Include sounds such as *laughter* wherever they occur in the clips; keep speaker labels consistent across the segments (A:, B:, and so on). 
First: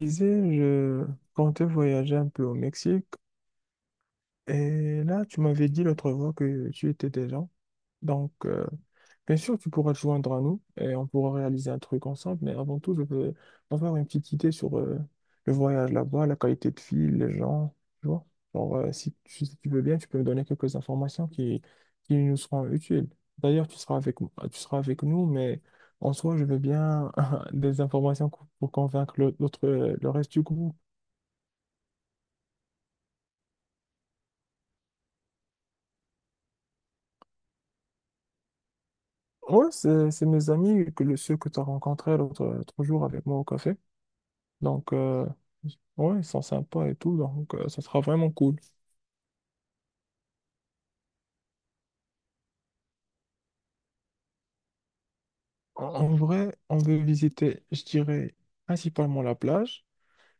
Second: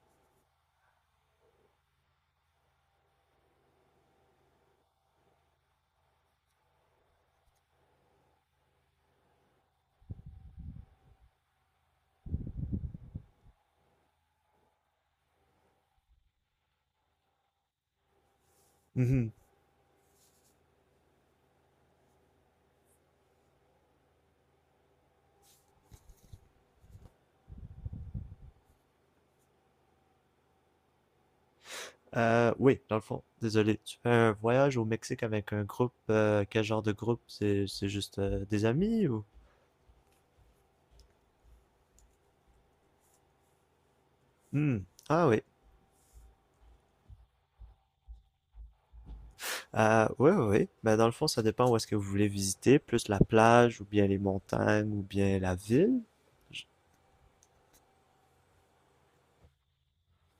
A: Disais, je comptais voyager un peu au Mexique. Et là, tu m'avais dit l'autre fois que tu étais déjà. Donc, bien sûr, tu pourras te joindre à nous et on pourra réaliser un truc ensemble. Mais avant tout, je veux avoir une petite idée sur le voyage là-bas, la qualité de vie, les gens. Tu vois? Genre, euh, si,
B: Mhm.
A: tu si tu veux bien, tu peux me donner quelques informations qui nous seront utiles. D'ailleurs, tu seras avec nous, mais en soi, je veux bien *laughs* des informations pour convaincre l'autre, le reste du groupe.
B: Oui, dans le fond, désolé. Tu fais un voyage au Mexique avec un groupe. Quel genre de groupe? C'est juste des amis ou?
A: Ouais, c'est mes amis, ceux que tu as rencontrés l'autre jour avec moi au café.
B: Hmm.
A: Donc,
B: Ah oui.
A: ouais, ils sont sympas et tout, donc ça sera vraiment cool.
B: Oui, oui, oui. Ben, dans le fond, ça dépend où est-ce que vous voulez visiter, plus la plage ou bien les montagnes ou bien la
A: En,
B: ville.
A: en vrai,
B: J-
A: on veut visiter, je dirais, principalement la plage,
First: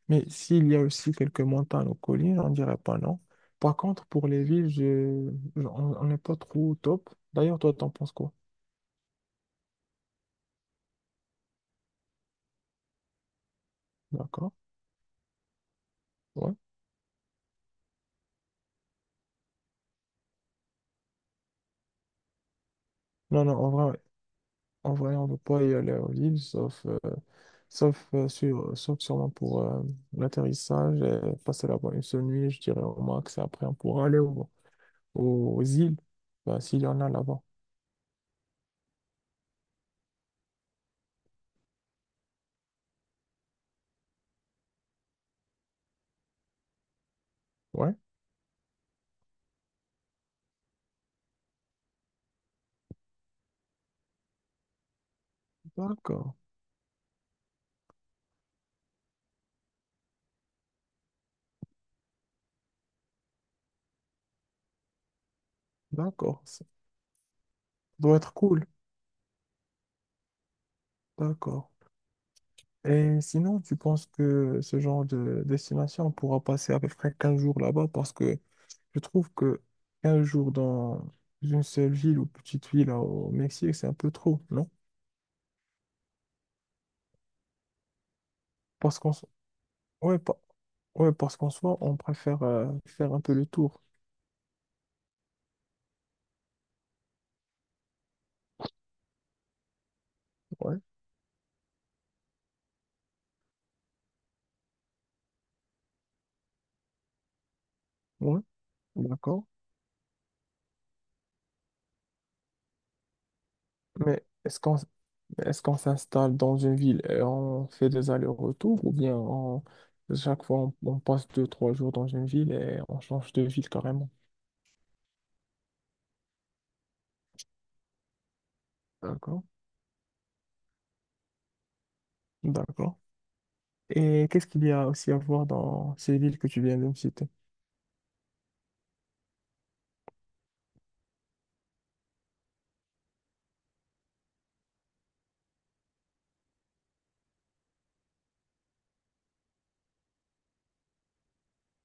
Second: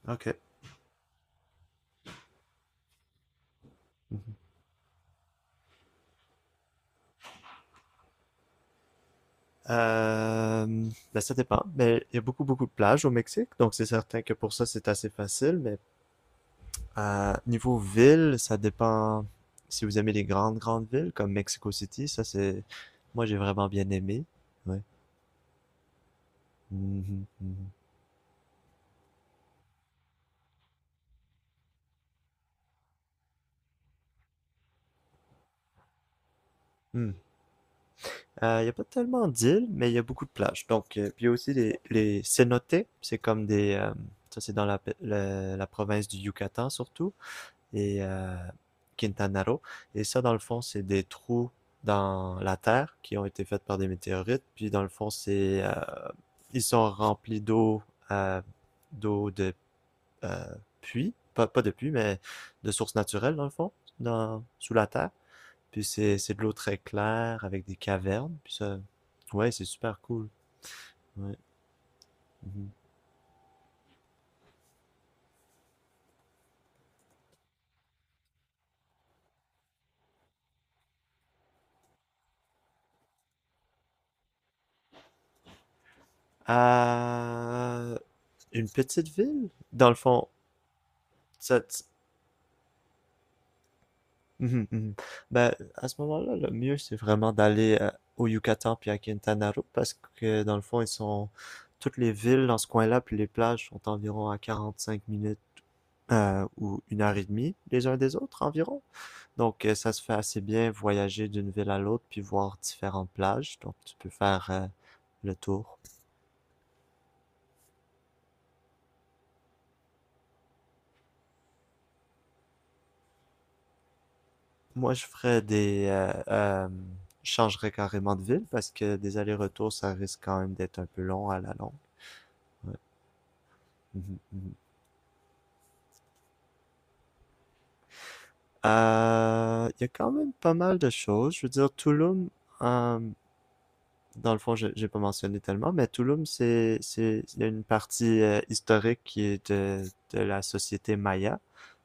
B: Ok.
A: mais s'il y a aussi quelques montagnes ou collines, on dirait pas non. Par contre, pour les villes, on n'est pas trop au top. D'ailleurs, toi, t'en penses quoi?
B: Euh, ben, ça dépend. Mais il y a beaucoup, beaucoup de plages au Mexique, donc c'est certain que pour
A: D'accord?
B: ça, c'est assez facile. Mais
A: Ouais.
B: Niveau ville, ça dépend si vous aimez les grandes, grandes villes comme Mexico City. Ça, c'est. Moi, j'ai
A: Non, non,
B: vraiment
A: en
B: bien
A: vrai,
B: aimé. Ouais.
A: En vrai, on ne peut pas y aller aux îles,
B: Mhm, mhm.
A: sauf sûrement pour l'atterrissage et passer là-bas une seule nuit, je dirais au max. Et après, on pourra aux îles, bah, s'il y en a
B: Hmm.
A: là-bas.
B: Il y a pas tellement d'îles, mais il y a beaucoup de plages. Donc, puis il y a aussi les cénotes. C'est comme des. Ça, c'est dans la province du Yucatan surtout.
A: Ouais,
B: Et Quintana Roo. Et ça, dans le fond, c'est des trous dans la terre qui ont été faits par des météorites. Puis, dans le fond, c'est
A: d'accord,
B: ils sont remplis d'eau, euh, d'eau de euh, puits, pas de puits, mais de sources naturelles, dans le fond, sous la terre. Puis, c'est
A: d'accord.
B: de l'eau
A: Ça
B: très claire avec des
A: doit être
B: cavernes. Puis,
A: cool,
B: ça, ouais, c'est super cool. Ouais.
A: d'accord.
B: Mhm.
A: Et sinon, tu penses que ce genre de destination, on pourra passer à peu près 15 jours là-bas parce que je trouve que 15 jours dans une seule ville ou petite ville au Mexique, c'est un peu trop, non?
B: Euh, une
A: Parce
B: petite
A: qu'on
B: ville, dans le
A: Ouais,
B: fond.
A: pa- Ouais, parce qu'en
B: Ça,
A: soi, on préfère faire un peu le tour.
B: Mhm, mhm. Ben, à ce moment-là, le mieux, c'est vraiment d'aller au Yucatan puis à Quintana Roo parce que dans le fond,
A: Ouais,
B: ils sont toutes les villes dans ce coin-là puis les plages sont environ à 45 minutes ou 1 h 30 les uns des
A: ouais,
B: autres environ.
A: d'accord.
B: Donc, ça se fait assez bien voyager d'une ville à l'autre puis voir différentes plages. Donc, tu peux
A: Mais
B: faire le
A: est-ce qu'on
B: tour.
A: s'installe dans une ville et on fait des allers-retours ou bien chaque fois on passe deux, trois jours dans une ville et on change de ville carrément?
B: Moi, je ferais des je changerais carrément de ville parce que des
A: D'accord,
B: allers-retours, ça risque quand même d'être un peu long à la longue. Ouais.
A: d'accord.
B: Mhm,
A: Et qu'est-ce
B: mhm.
A: qu'il y a aussi à voir dans ces villes que tu viens de me citer?
B: Il y a quand même pas mal de choses. Je veux dire, Tulum, euh, dans le fond, j'ai pas mentionné tellement, mais Tulum, il y a une partie historique qui est de la société maya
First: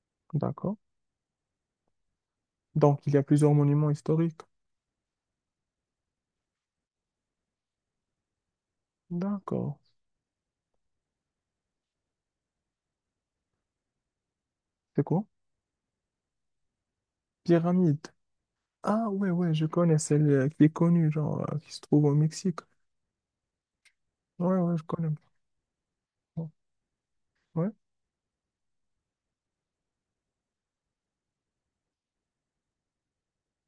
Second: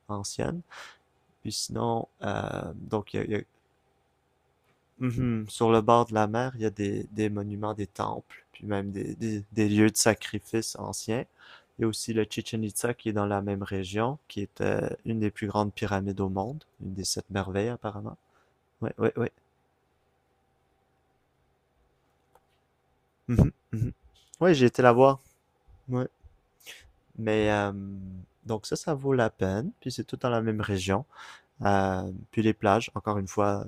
B: ancienne.
A: D'accord.
B: Puis sinon,
A: Donc,
B: donc,
A: il
B: il
A: y
B: y a,
A: a
B: il y a-
A: plusieurs monuments historiques.
B: Mhm. Sur le bord de la mer, il y a des monuments, des temples, puis même des
A: D'accord.
B: lieux de sacrifice anciens. Il y a aussi le Chichen Itza qui est dans la même région, qui est
A: C'est
B: une
A: quoi?
B: des plus grandes pyramides au monde, une des sept merveilles
A: Pyramide.
B: apparemment. Ouais,
A: Ah
B: ouais,
A: ouais,
B: ouais.
A: ouais, je connais celle qui est connue, genre, qui se trouve au Mexique.
B: Mhm, mhm. Ouais,
A: Ouais,
B: j'ai
A: ouais,
B: été
A: je
B: la
A: connais.
B: voir. Ouais. Mais
A: Ouais.
B: donc ça vaut la peine. Puis c'est tout dans la même région. Puis les plages, encore une fois,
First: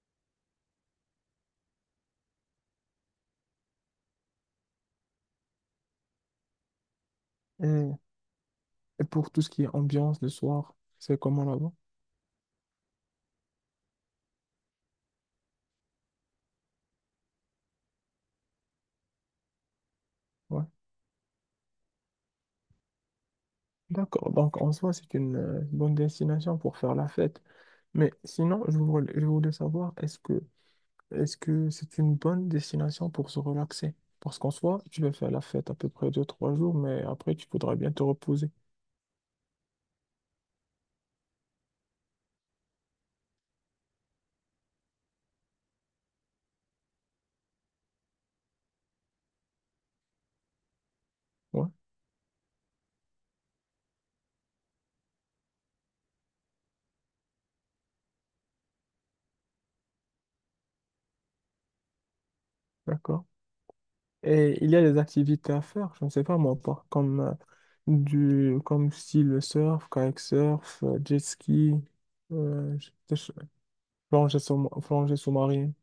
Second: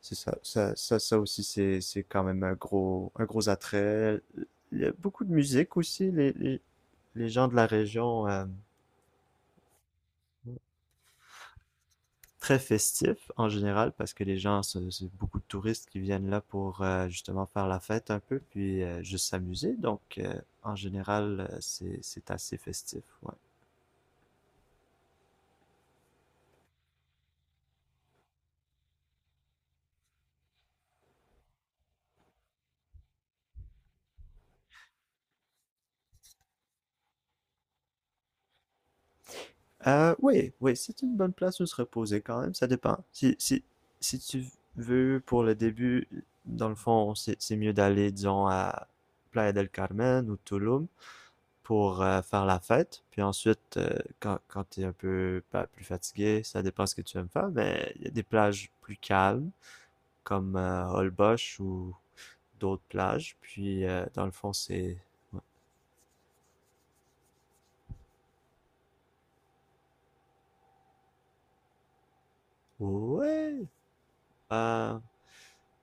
B: c'est ça aussi, c'est quand même un gros attrait. Il y a beaucoup de musique aussi. Les gens de la
A: Et,
B: région,
A: et pour tout ce qui est ambiance le soir, c'est comment là-bas?
B: très festifs en général, parce que les gens, c'est beaucoup de touristes qui viennent là pour justement faire la fête un peu, puis juste s'amuser. Donc
A: Ouais.
B: en général, c'est assez festif. Ouais.
A: D'accord. Donc, en soi, c'est une bonne destination pour faire la fête. Mais sinon, je voulais savoir, est-ce que c'est une bonne destination pour se relaxer? Parce qu'en soi, tu vas faire la fête à peu près deux, trois jours, mais après, tu voudrais bien te reposer.
B: Oui, oui, c'est une bonne place où se reposer quand même, ça dépend. Si tu veux, pour le début, dans le fond, c'est mieux d'aller, disons, à Playa del Carmen ou Tulum
A: Ouais,
B: pour faire la fête. Puis ensuite, quand t'es un peu bah, plus fatigué, ça dépend ce que tu aimes faire, mais il y a des plages plus calmes, comme Holbox ou d'autres
A: d'accord.
B: plages. Puis, dans le fond,
A: Et il y a
B: c'est.
A: des activités à faire, je ne sais pas moi, comme, comme style surf, kayak surf, jet ski, euh, je- je-
B: Ouais! Euh,
A: plongée sous-marine.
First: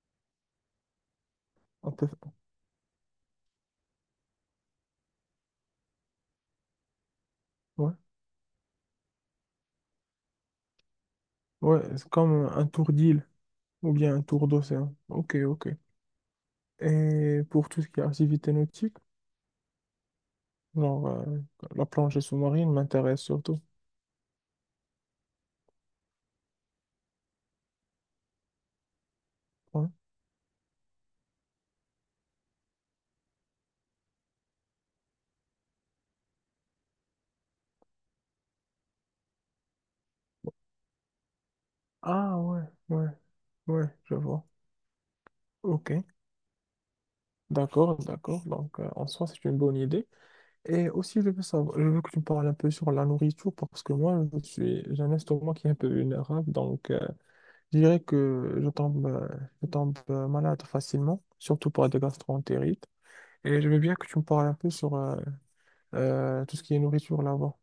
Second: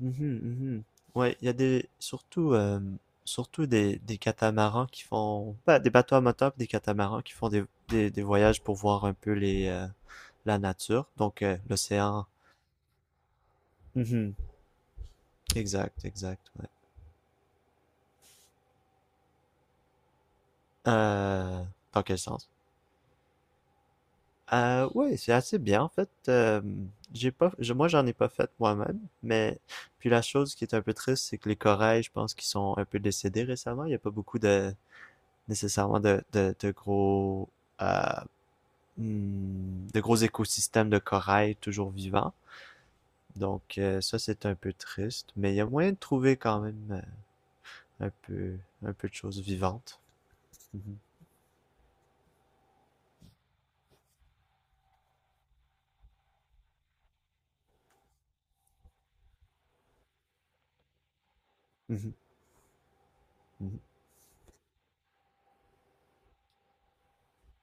B: Mhm, mhm. Ouais, il y a des
A: On peut-
B: surtout surtout des catamarans qui font bah, des bateaux à moteur puis des catamarans qui font
A: Ouais,
B: des voyages pour voir un peu les la nature, donc
A: ouais, c'est
B: l'océan.
A: comme un tour d'île ou bien un
B: Mhm.
A: tour d'océan. Ok, ok.
B: Exact, exact, ouais.
A: Et pour tout ce qui est activité nautique, genre euh,
B: Euh,
A: la
B: Dans quel
A: plongée
B: sens?
A: sous-marine m'intéresse surtout.
B: Ouais, c'est assez bien en fait. J'ai pas je- Moi, j'en ai pas fait moi-même, mais
A: Ouais.
B: puis la chose qui est un peu triste, c'est que les corails, je pense qu'ils sont un peu décédés récemment, il y a pas beaucoup de nécessairement de gros euh, de gros écosystèmes de corail toujours vivants.
A: Ah ouais, ouais,
B: Donc
A: ouais, je
B: ça, c'est
A: vois.
B: un peu triste, mais il y a
A: Ok,
B: moyen de trouver quand même
A: d'accord,
B: euh, un
A: d'accord.
B: peu,
A: Donc
B: un
A: en
B: peu de
A: soi,
B: choses
A: c'est une bonne
B: vivantes.
A: idée. Et
B: Mhm,
A: aussi, je veux savoir, je veux que tu me parles un peu sur la nourriture parce que moi, j'ai un estomac qui est un peu vulnérable. Donc, je dirais que je tombe malade facilement, surtout pour des
B: mhm,
A: gastroentérites. Et je
B: mhm.
A: veux bien que tu me parles un peu sur tout ce qui est nourriture là-bas.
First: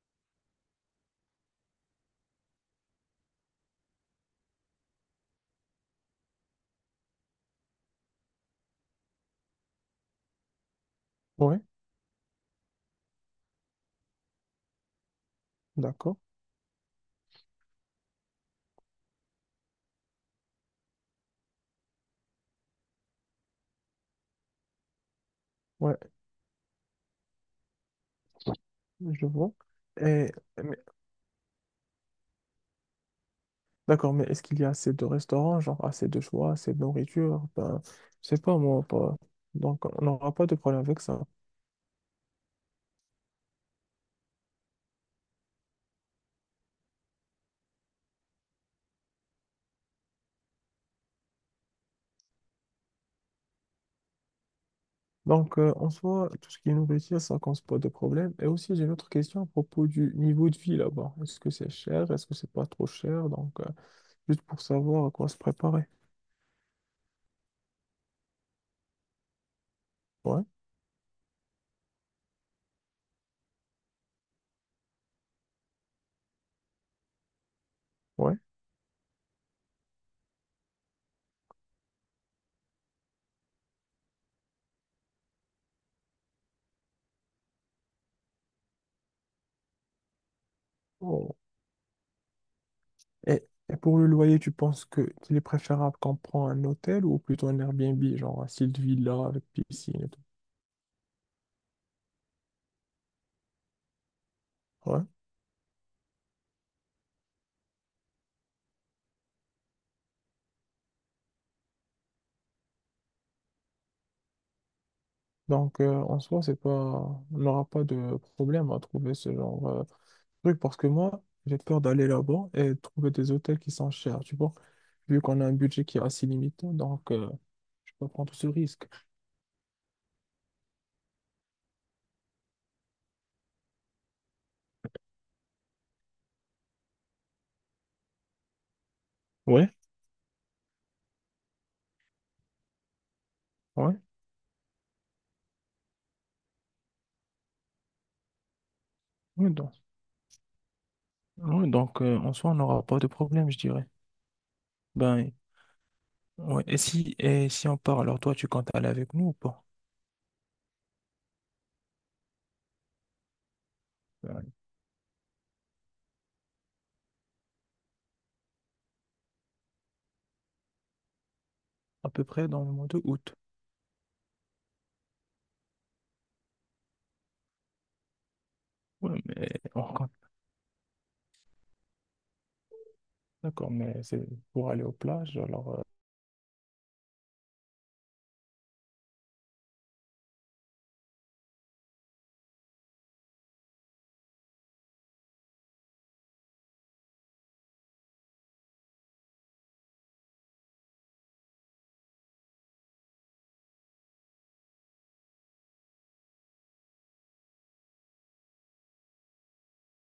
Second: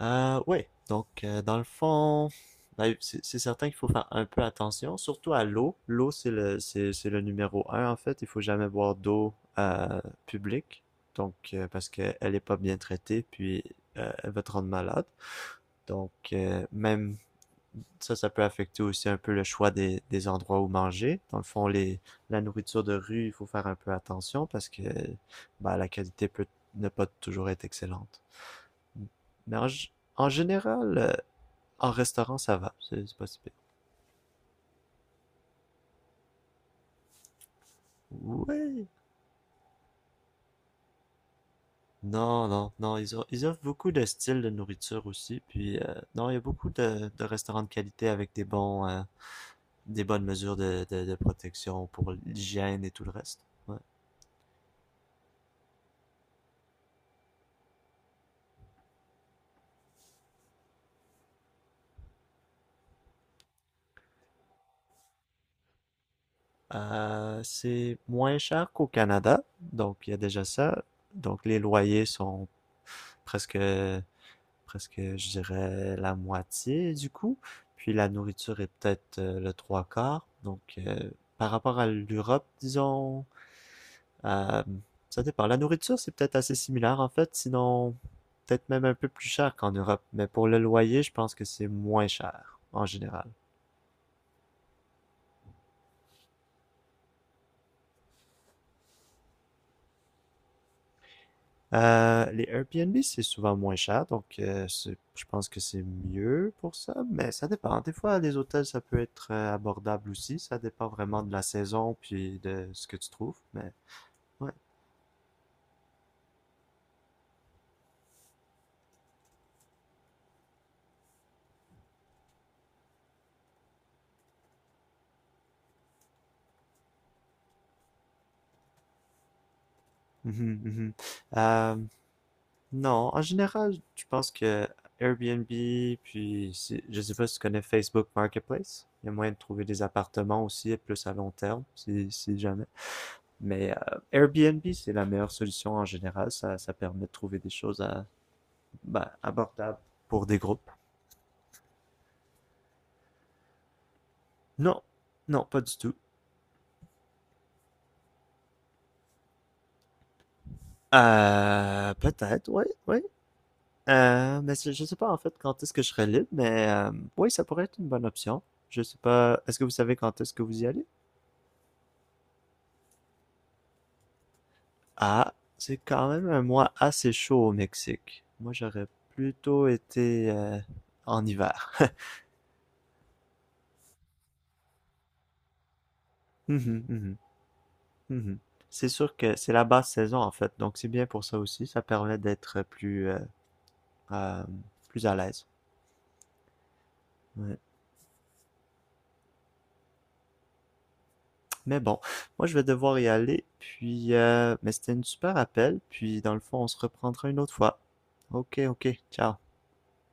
B: Oui, donc dans le fond, ben, c'est certain qu'il faut faire un peu attention, surtout à l'eau. L'eau, c'est le numéro un en fait. Il faut jamais boire d'eau publique, donc
A: Oui,
B: parce qu'elle est pas bien traitée, puis elle va te rendre malade. Donc
A: d'accord.
B: même. Ça peut affecter aussi un peu le choix des endroits où manger. Dans le fond, la nourriture de rue, il faut faire un peu attention parce que bah, la
A: Ouais,
B: qualité peut ne pas toujours être excellente.
A: je vois.
B: Mais en
A: Et,
B: général, en restaurant, ça va. C'est pas si pire.
A: d'accord, mais est-ce qu'il y a assez de restaurants, genre assez de choix, assez de nourriture? Ben, je sais pas moi,
B: Oui.
A: pas. Donc on n'aura pas de problème avec ça.
B: Non, non, non. Ils offrent beaucoup de styles de nourriture aussi. Puis, non, il y a beaucoup de restaurants de qualité avec des bonnes mesures de protection pour l'hygiène et tout le reste. Ouais.
A: Donc en soi, tout ce qui est nourriture, ça cause pas de problème. Et aussi, j'ai une autre question à propos du niveau de vie là-bas. Est-ce que c'est cher? Est-ce que c'est pas trop cher? Donc juste pour savoir à quoi se préparer.
B: C'est moins cher qu'au Canada, donc il y a
A: Ouais,
B: déjà ça. Donc les loyers sont presque, presque, je dirais, la moitié du coût. Puis la
A: ouais.
B: nourriture est peut-être le trois quarts. Donc par rapport à l'Europe, disons, euh, ça dépend. La nourriture, c'est peut-être assez similaire en fait, sinon peut-être même un peu plus cher qu'en Europe. Mais pour le loyer, je pense
A: Oh.
B: que c'est moins cher en général.
A: Et, et pour le loyer, tu penses que qu'il est préférable qu'on prend un hôtel ou plutôt un Airbnb, genre un style de villa avec piscine et tout?
B: Les Airbnb, c'est souvent moins cher, donc
A: Ouais.
B: je pense que c'est mieux pour ça, mais ça dépend. Des fois, les hôtels, ça peut être abordable aussi. Ça dépend vraiment de la saison puis de ce que tu trouves, mais ouais.
A: Donc, en soi, c'est pas, on n'aura pas de problème à trouver ce genre de truc parce que moi, j'ai peur d'aller là-bas et de trouver des hôtels qui sont chers, tu vois, vu qu'on a un budget qui est assez limité, donc je peux pas prendre ce risque.
B: Mhm, mhm. Euh, non, en général, je pense que Airbnb, puis si- je sais pas si tu connais Facebook Marketplace. Il y a moyen de trouver
A: Ouais,
B: des appartements aussi, et plus à long terme, si jamais. Mais
A: ouais,
B: Airbnb, c'est la meilleure solution en général. Ça permet de trouver des choses à ben,
A: ouais, donc,
B: abordable pour des groupes.
A: ouais, donc en soi, on n'aura pas de problème, je dirais.
B: Non,
A: Ben,
B: non, pas du tout.
A: ouais, et si on part, alors toi, tu comptes aller avec nous ou pas?
B: Peut-être, oui, oui.
A: Ben,
B: Mais je sais pas en fait quand est-ce que je serai libre, mais oui, ça pourrait être une bonne option. Je sais pas, est-ce que vous savez quand est-ce que vous y allez?
A: à peu près dans le mois de août.
B: Ah, c'est quand même un mois assez chaud au Mexique. Moi, j'aurais
A: Ouais, mais
B: plutôt
A: on compte.
B: été en hiver.
A: D'accord, mais c'est pour aller aux plages, alors.
B: Mhm, mhm, mhm. C'est sûr que c'est la basse saison en fait, donc c'est bien pour ça aussi. Ça permet d'être euh, plus à l'aise. Ouais. Mais bon, moi je vais devoir y aller, puis mais c'était une super appel, puis dans le fond on se reprendra une autre fois. Ok, ok, ciao.